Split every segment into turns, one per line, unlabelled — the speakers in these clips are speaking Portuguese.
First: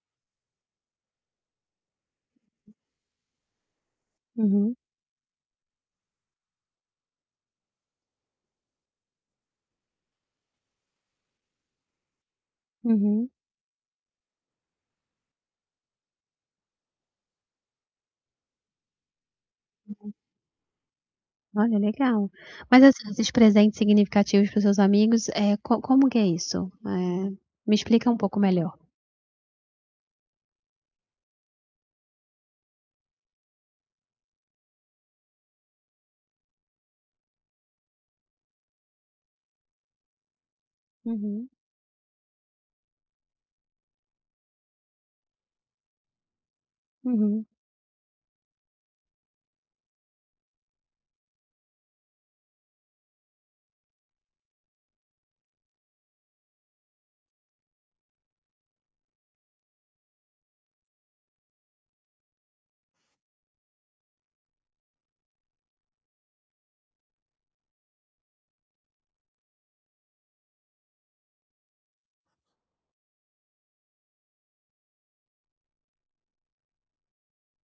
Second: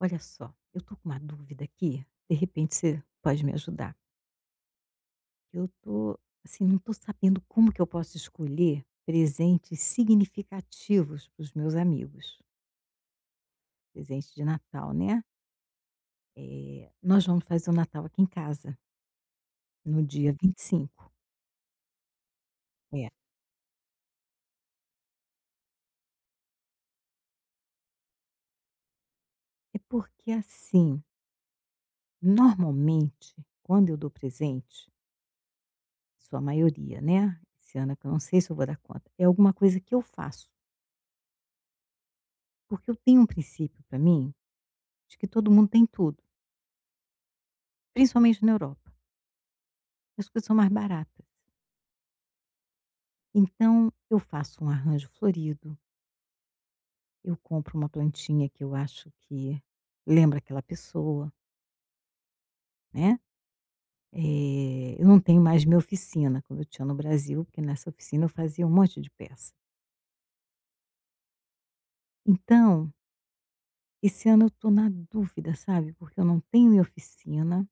Olha só, eu tô com uma dúvida aqui, de repente você pode me ajudar.
Uhum,
Eu tô, assim, não tô sabendo como que eu posso escolher presentes significativos para os meus amigos.
uhum.
Presente de Natal, né. Nós vamos fazer o Natal aqui em casa, no dia 25.
Olha, legal. Mas, assim,
É.
esses presentes significativos para seus amigos, co como que é isso? Me explica um pouco melhor.
É porque, assim, normalmente, quando eu dou presente, sua maioria, né, esse ano é que eu não sei se eu vou dar conta, é alguma coisa que eu faço.
Uhum,
Porque eu tenho um princípio para mim, de que todo mundo tem tudo.
uhum,
Principalmente na Europa. As coisas são mais baratas. Então eu faço um arranjo florido, eu compro uma plantinha que eu acho que lembra aquela pessoa, né. Eu não tenho mais minha oficina, como eu tinha no Brasil, porque nessa oficina eu fazia um monte de peça. Então, esse ano eu estou na dúvida, sabe, porque eu não tenho minha oficina,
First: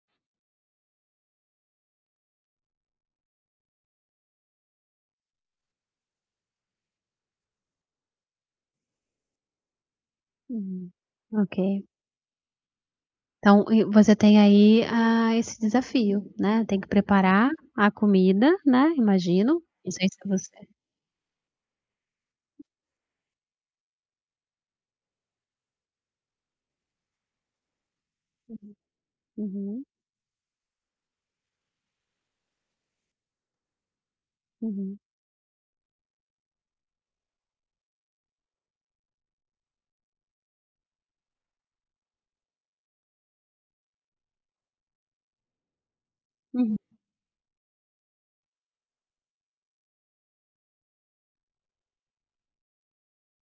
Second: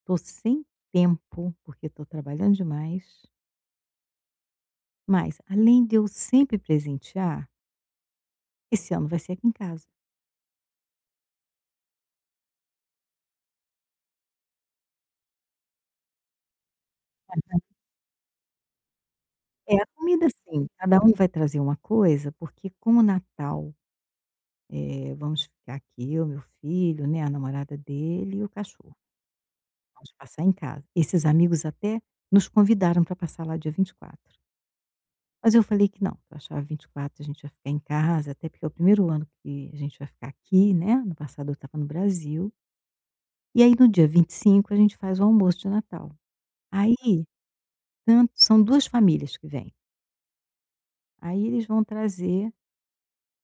estou sem tempo, porque estou trabalhando demais, mas além de eu sempre presentear, esse ano vai ser aqui em casa.
uhum. Ok. Então, e você tem aí, ah, esse desafio, né, tem que preparar a comida, né, imagino,
É, a
não sei se
comida
é
sim,
você.
cada um vai trazer uma coisa, porque como Natal, vamos ficar aqui eu, meu filho, né, a namorada dele e o
Uhum,
cachorro,
uhum,
vamos passar em casa. Esses amigos até nos convidaram para passar lá dia 24,
uhum,
mas eu falei que não, que eu achava 24 a gente ia ficar em casa, até porque é o primeiro ano que a gente vai ficar aqui, né. No passado eu estava no Brasil, e aí no dia 25 a gente faz o almoço de Natal.
uhum.
Aí, tanto são 2 famílias que vêm, aí eles vão trazer.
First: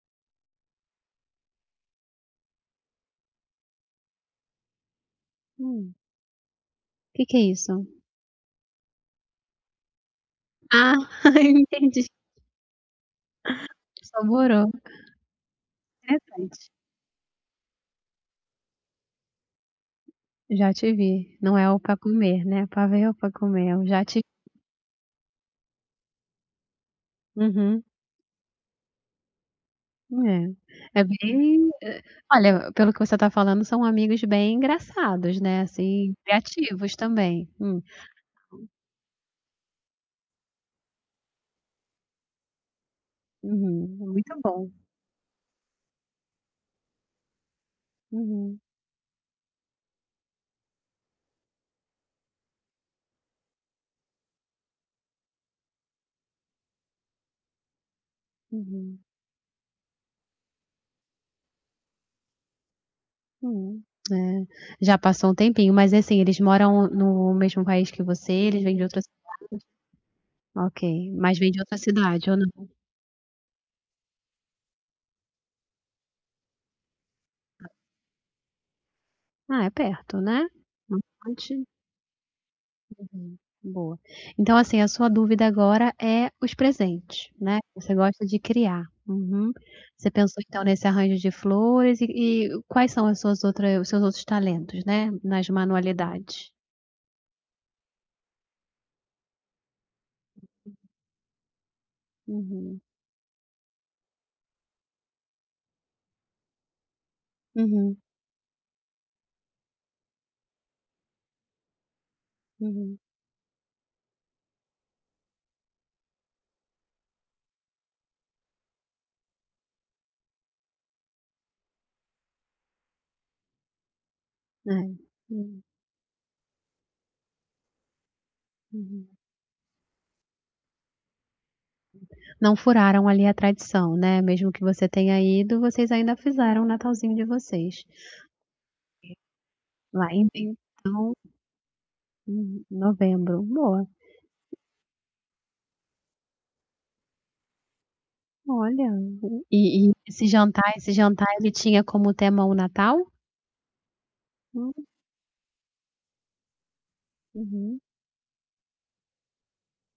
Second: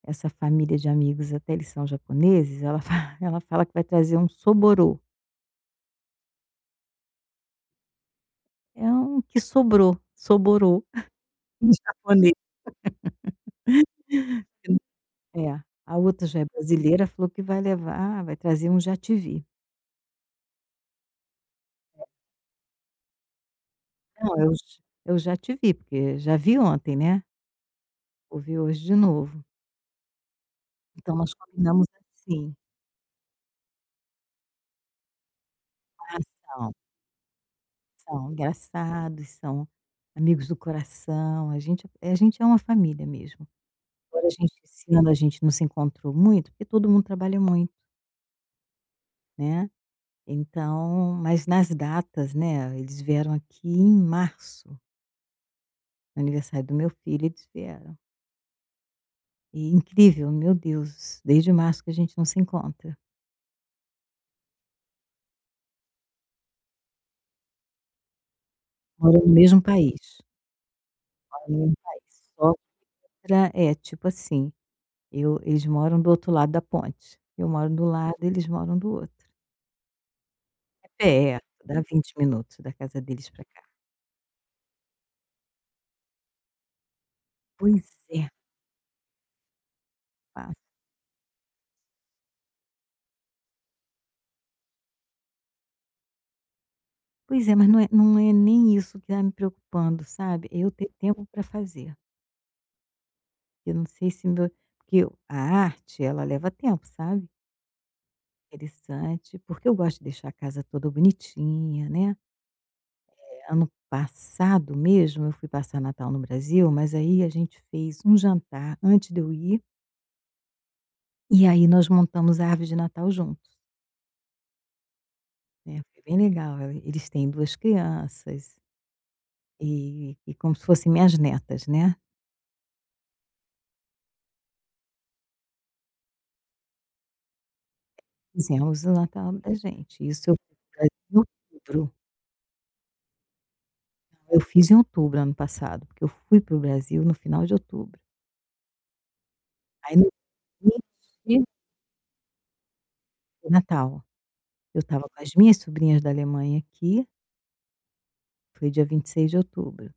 Essa família de amigos, até eles são japoneses, ela fa ela fala que vai trazer um soborô,
Hum, que é isso?
é um que sobrou, soborô
Ah,
em
entendi,
japonês.
saborou,
É, a outra já é
interessante.
brasileira, falou que vai levar ah, vai trazer um jativi.
Já te vi, não é o pra comer, né, pavê é o pra comer, é o já te.
Não, eu já te vi, porque já vi ontem, né,
Uhum,
vou ver hoje de novo.
é. É
Então nós
bem,
combinamos assim.
olha, pelo que você tá falando são amigos bem engraçados, né, assim,
Ah, são,
criativos também.
são engraçados, são amigos do coração, a gente é uma família mesmo.
Uhum,
Agora a
muito
gente
bom.
esse ano a gente não se encontrou muito, porque todo mundo trabalha muito.
Uhum,
Né, então mas nas datas, né, eles vieram aqui em março, no aniversário do meu filho eles vieram.
uhum,
E incrível, meu Deus, desde março que a gente não se encontra.
hum. É, já passou um tempinho, mas assim, eles moram no mesmo país que você, eles vêm de outra ci.
Mora no mesmo país,
Ok, mas
mora
vêm
no
de
mesmo
outra cidade
país.
ou
Só
não?
pra é, tipo assim, eu eles moram do outro lado da ponte, eu moro do lado, eles moram do outro.
Ah, é perto, né?
É perto,
Bastante.
dá 20 minutos da casa deles
Hum,
para cá.
boa. Então, assim, a sua dúvida agora é os presentes, né,
Pois
você
é,
gosta de criar. Uhum. Você pensou então
fácil.
nesse arranjo de flores e quais são as suas outra os seus outros talentos, né, nas manualidades?
Pois é, mas não é nem isso que tá me preocupando, sabe, é eu ter tempo para fazer.
Uhum.
Eu não sei se meu a arte, ela leva tempo, sabe.
Uhum,
Interessante, porque eu gosto de deixar a casa toda bonitinha, né.
uhum.
Ano passado mesmo, eu fui passar Natal no Brasil, mas aí a gente fez um jantar antes de eu ir, e aí nós montamos a árvore de Natal juntos,
É. Hum,
né. Foi bem legal, eles têm 2 crianças,
uhum.
e como se fossem minhas netas, né.
Não furaram ali a tradição, né, mesmo que você tenha ido, vocês ainda fizeram o Natalzinho de vocês,
Fizemos o Natal da gente,
lá em
isso eu fui
então,
para outubro.
uhum, novembro. Boa.
Eu fiz em outubro ano passado, porque eu fui para o Brasil no final de outubro.
Olha, e
Aí no
esse jantar
início
ele tinha como tema o Natal?
do Natal, eu
Hum,
estava com as minhas sobrinhas da Alemanha aqui,
uhum.
foi dia 26 de outubro.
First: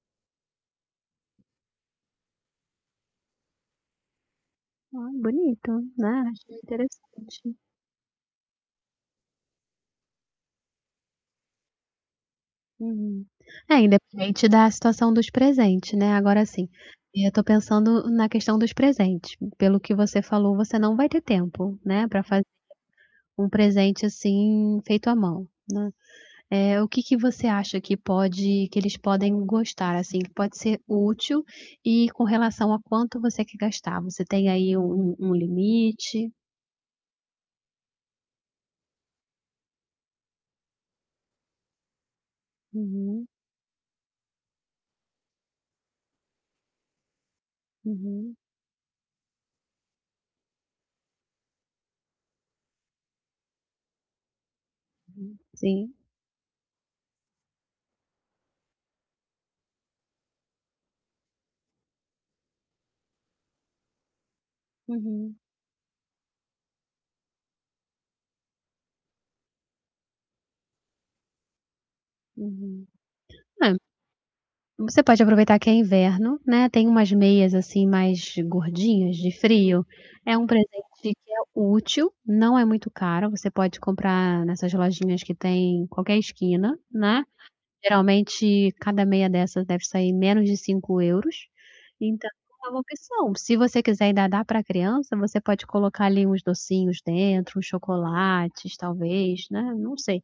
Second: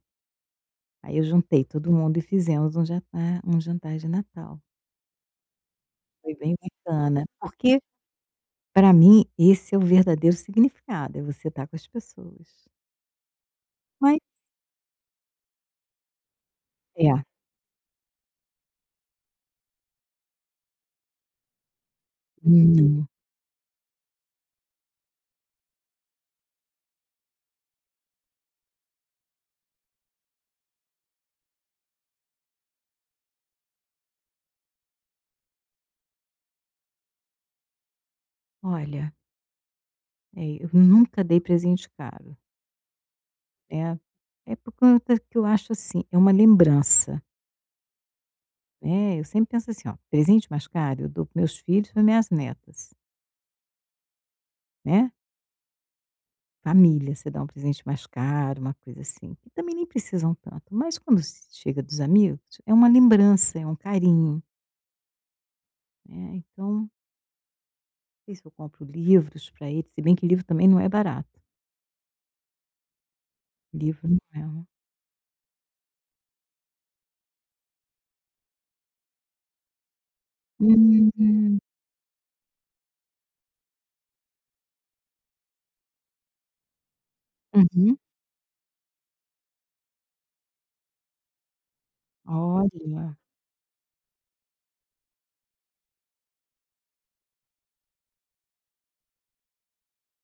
Aí eu juntei todo mundo e fizemos um jantar de Natal.
Ah, bonito, né,
Foi
achei
bem bacana,
interessante.
porque para mim esse é o verdadeiro significado, é você estar com as pessoas.
Uhum. É,
Mas
independente da situação dos presentes, né, agora assim,
é,
eu tô pensando na questão dos presentes, pelo que você falou, você não vai ter tempo, né, para fazer
não,
um presente, assim, feito à mão, né. O que que você acha que pode que eles podem gostar, assim, que pode ser útil e com relação a quanto você quer gastar, você tem aí um limite?
olha, eu nunca dei presente caro,
Uhum,
né. É por conta que eu acho assim, é uma lembrança.
uhum,
Né, eu sempre penso assim: "Ó, presente mais caro eu dou para meus filhos, para minhas netas", né.
uhum. Sim.
Família, você dá um presente mais caro, uma coisa assim, que também nem precisam tanto, mas quando se chega dos amigos, é uma lembrança, é um carinho,
Uhum,
né. Então, não sei se eu compro livros para eles, se bem que livro também não é barato,
uhum. É,
livro não é um.
você pode aproveitar que é inverno, né, tem umas meias, assim, mais gordinhas de frio, é um presente que é
Hum.
útil, não é muito caro, você pode comprar nessas lojinhas que tem em qualquer esquina, né.
Uhum.
Geralmente, cada meia dessas deve sair menos de 5 euros. Então é uma
Olha.
opção. Se você quiser ainda dar para a criança, você pode colocar ali uns docinhos dentro, uns chocolates talvez, né, não sei.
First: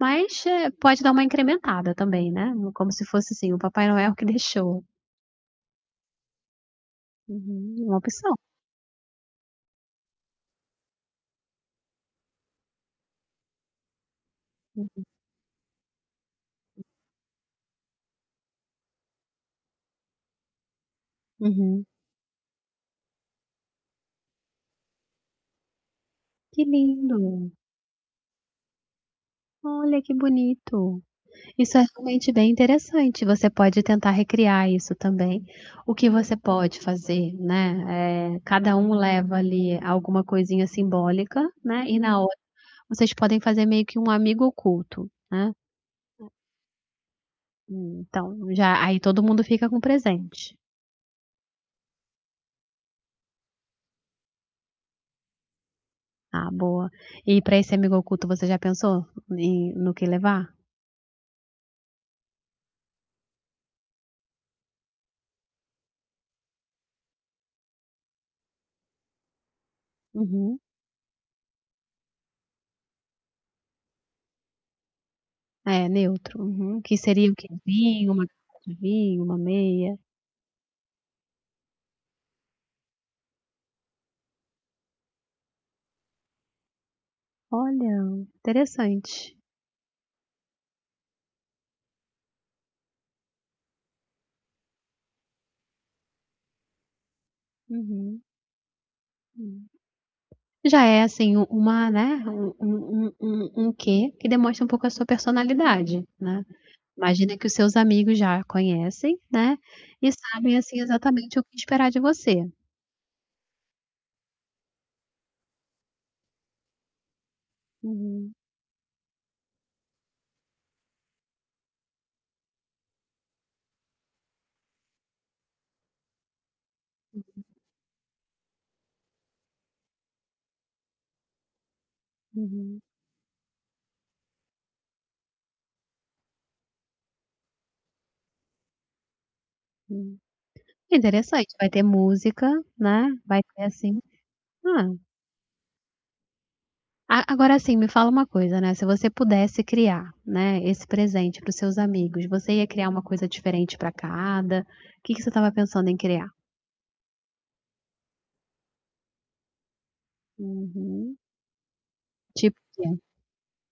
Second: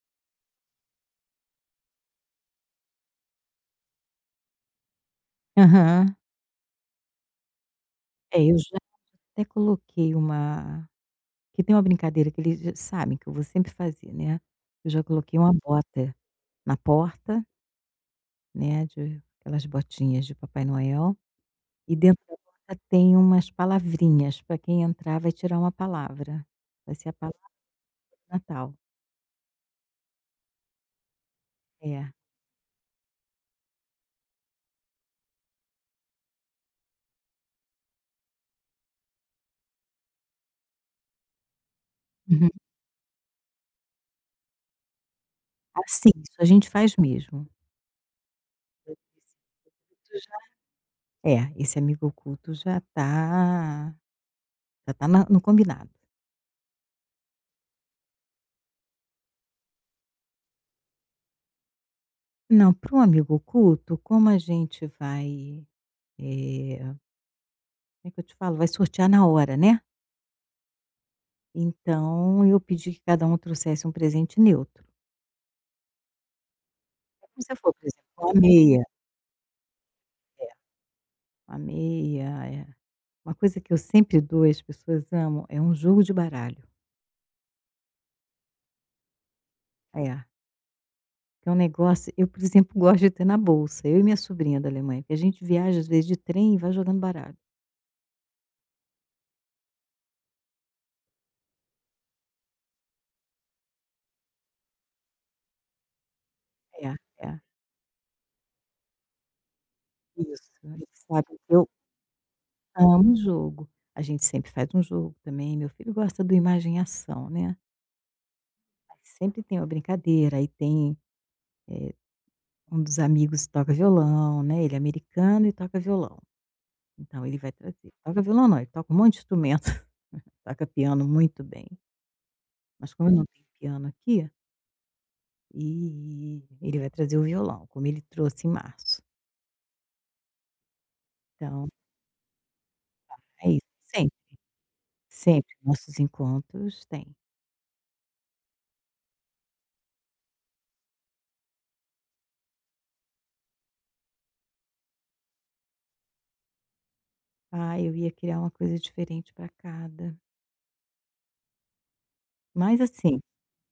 Mas, pode dar uma incrementada também, né, como se fosse, assim, o Papai Noel que deixou.
Aham.
Uhum, uma opção.
É, eu já até coloquei uma que tem uma brincadeira que eles já sabem que eu vou sempre fazer, né. Eu já coloquei uma bota. Na porta, né, de aquelas botinhas de Papai Noel,
Uhum.
e dentro da porta tem umas palavrinhas, para quem entrar vai tirar uma palavra,
Que
vai ser a
lindo.
palavra do Natal.
Olha, que bonito. Isso é
É.
realmente bem interessante, você pode tentar recriar isso também. O que você pode fazer, né, cada um leva ali alguma coisinha simbólica, né, e na hora
Uhum.
vocês podem fazer meio que um amigo oculto, né.
Assim, isso a gente faz mesmo.
Então já aí todo mundo fica com presente.
É, esse amigo oculto já está, já tá na no combinado.
Ah, boa. E para esse amigo oculto você já pensou no que levar?
Não, para um amigo oculto, como a gente vai, como é que eu te falo? Vai sortear na hora, né,
Uhum.
então eu pedi que cada um trouxesse um presente neutro.
É, neutro. Uhum. Que
É.
seria o
Como
quê?
você falou, por
Vinho,
exemplo,
uma
uma
garrafa de
meia,
vinho, uma meia?
é, uma meia, é. Uma coisa que eu sempre dou e as pessoas amam é um jogo de baralho.
Olha, interessante.
É, que é um negócio eu, por exemplo, gosto de ter na bolsa, eu e minha sobrinha da Alemanha, que a gente viaja às vezes de trem e vai jogando baralho.
Uhum. Hum. Já é assim u uma, né, um quê que demonstra um pouco a sua personalidade, né.
É, é,
Imagina que os seus amigos já conhecem, né, e
isso.
sabem, assim,
Eles sabem
exatamente o
que
que
eu
esperar de você.
amo jogo. A gente sempre faz um jogo também, meu filho gosta do imagem e ação, né.
Uhum,
Mas sempre tem uma brincadeira, aí tem um dos amigos que toca violão, né, ele é americano e toca violão. Então ele vai trazer. Toca violão não, ele toca um monte de instrumento, toca piano muito bem,
uhum,
mas como eu não tenho piano aqui, e ele vai trazer o violão, como ele trouxe em março.
hum. Interessante, vai
Então
ter música, né, vai
é isso,
ter assim.
sempre,
Ah,
sempre nossos encontros tem.
a agora assim, me fala uma coisa, né, se você pudesse criar, né, esse presente para os seus amigos, você ia criar uma coisa diferente para cada? O Que que você estava pensando em criar?
Ah, eu ia criar uma coisa diferente para cada.
Uhum. Tipo o
Mas
quê?
assim,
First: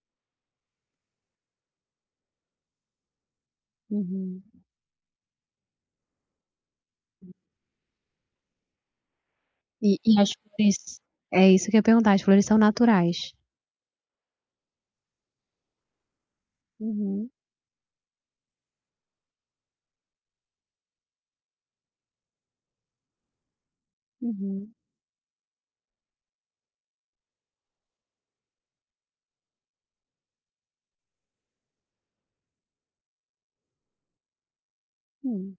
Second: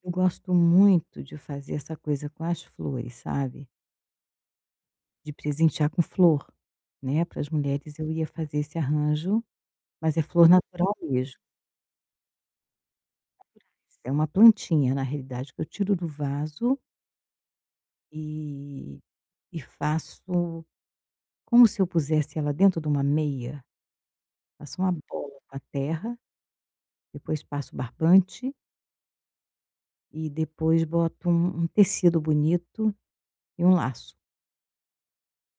eu gosto muito de fazer essa coisa com as flores, sabe,
Uhum.
de presentear com flor, né, para as mulheres eu ia fazer esse arranjo,
E
mas
e
é
as
flor
flores
natural mesmo.
é isso que eu ia perguntar, as flores são naturais?
É uma plantinha, na realidade, que eu tiro do vaso
Uhum,
e faço como se eu pusesse ela dentro de uma meia,
uhum,
faço uma bola com a terra, depois passo barbante e depois boto um tecido bonito e um laço.
hum,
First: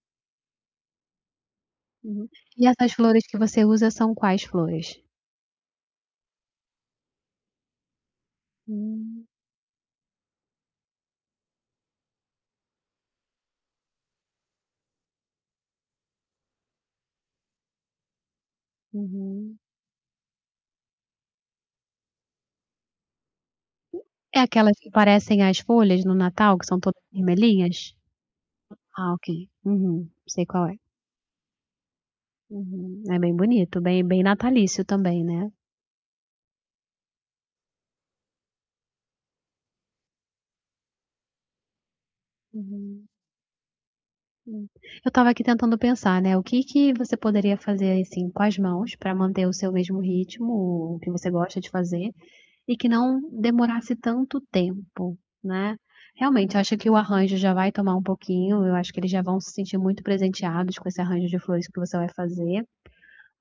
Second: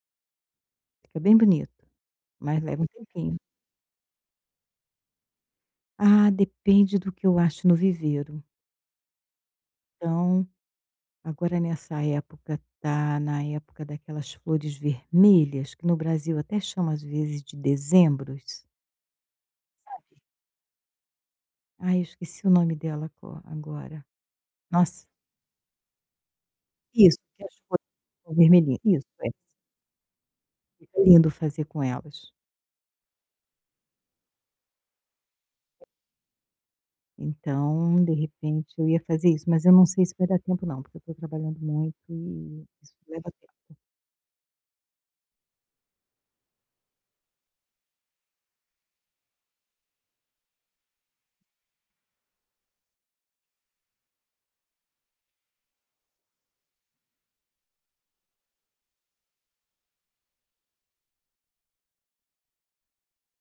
Fica bem bonito,
uhum.
mas
E
leva um
essas flores
tempinho.
que você usa são quais flores?
Ah, depende do que eu acho no viveiro.
Hum,
Então, agora nessa época tá na época daquelas flores vermelhas, que no Brasil até chama às vezes de dezembros.
uhum.
Ai, eu esqueci o nome dela agora.
É aquelas que
Nossa,
parecem as folhas no Natal, que são todas
isso, que é as
vermelhinhas?
folhas ficam vermelhinhas. Isso,
Ah, ok.
é.
Uhum, sei qual é.
Fica lindo fazer com elas.
Uhum. É bem bonito, bem natalício também, né.
Então, de repente, eu ia fazer isso, mas eu não sei se vai dar tempo não, porque eu estou trabalhando muito e isso
Uhum,
leva tempo.
hum. Eu estava aqui tentando pensar, né, o que que você poderia fazer, assim, com as mãos pra manter o seu mesmo ritmo, o que você gosta de fazer e que não demorasse tanto tempo, né. Realmente, acho que o arranjo já vai tomar um pouquinho, eu acho que eles já vão se sentir muito presenteados com esse arranjo de flores que você vai fazer.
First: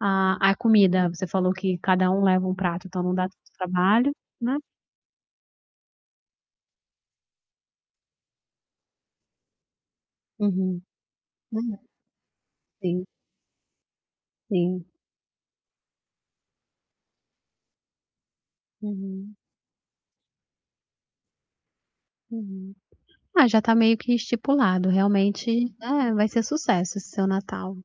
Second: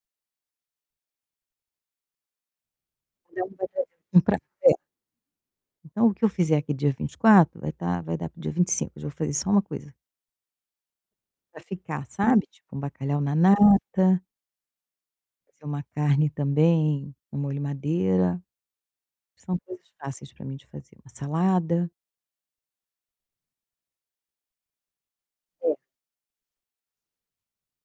A comida, você falou que cada um leva um prato, então não dá
Cada um
tanto
vai trazer
trabalho,
um pra
né.
é. Então o que eu fizer aqui dia 24 vai estar vai dar para dia 25. Eu já vou fazer só uma coisa,
Uhum.
pra
Hum,
ficar, sabe, tipo um
sim,
bacalhau na nata,
sim.
fazer uma carne também, um molho madeira,
Uhum,
são coisas fáceis para mim de fazer, uma salada.
uhum. Ah, já tá meio que estipulado, realmente, é, vai ser sucesso esse seu Natal.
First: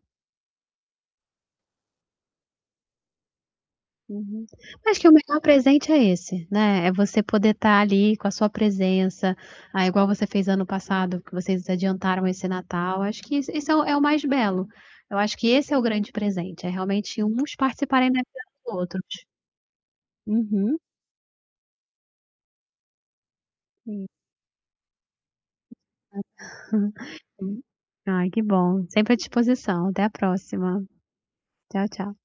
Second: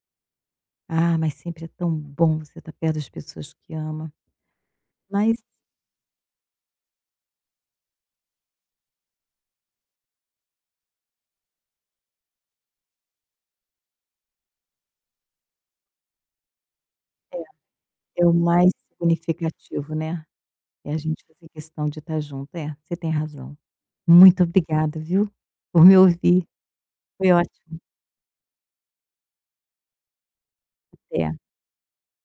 Ah, mas sempre é tão bom você estar perto das pessoas que ama.
Uhum. Acho que o
Mas
melhor presente é esse, né, é você poder estar ali com a sua presença, ah, igual você fez ano passado, que vocês adiantaram esse Natal, acho que isso é o mais belo. Eu acho que esse é o grande presente, é realmente uns participarem da
é, é o
vida
mais
dos outros.
significativo, né,
Uhum,
é a gente fazer questão de estar junto. É, você tem razão.
sim.
Muito obrigada, viu, por me ouvir. Foi ótimo.
Ai, que bom, sempre à disposição, até a próxima.
Até.
Tchau, tchau.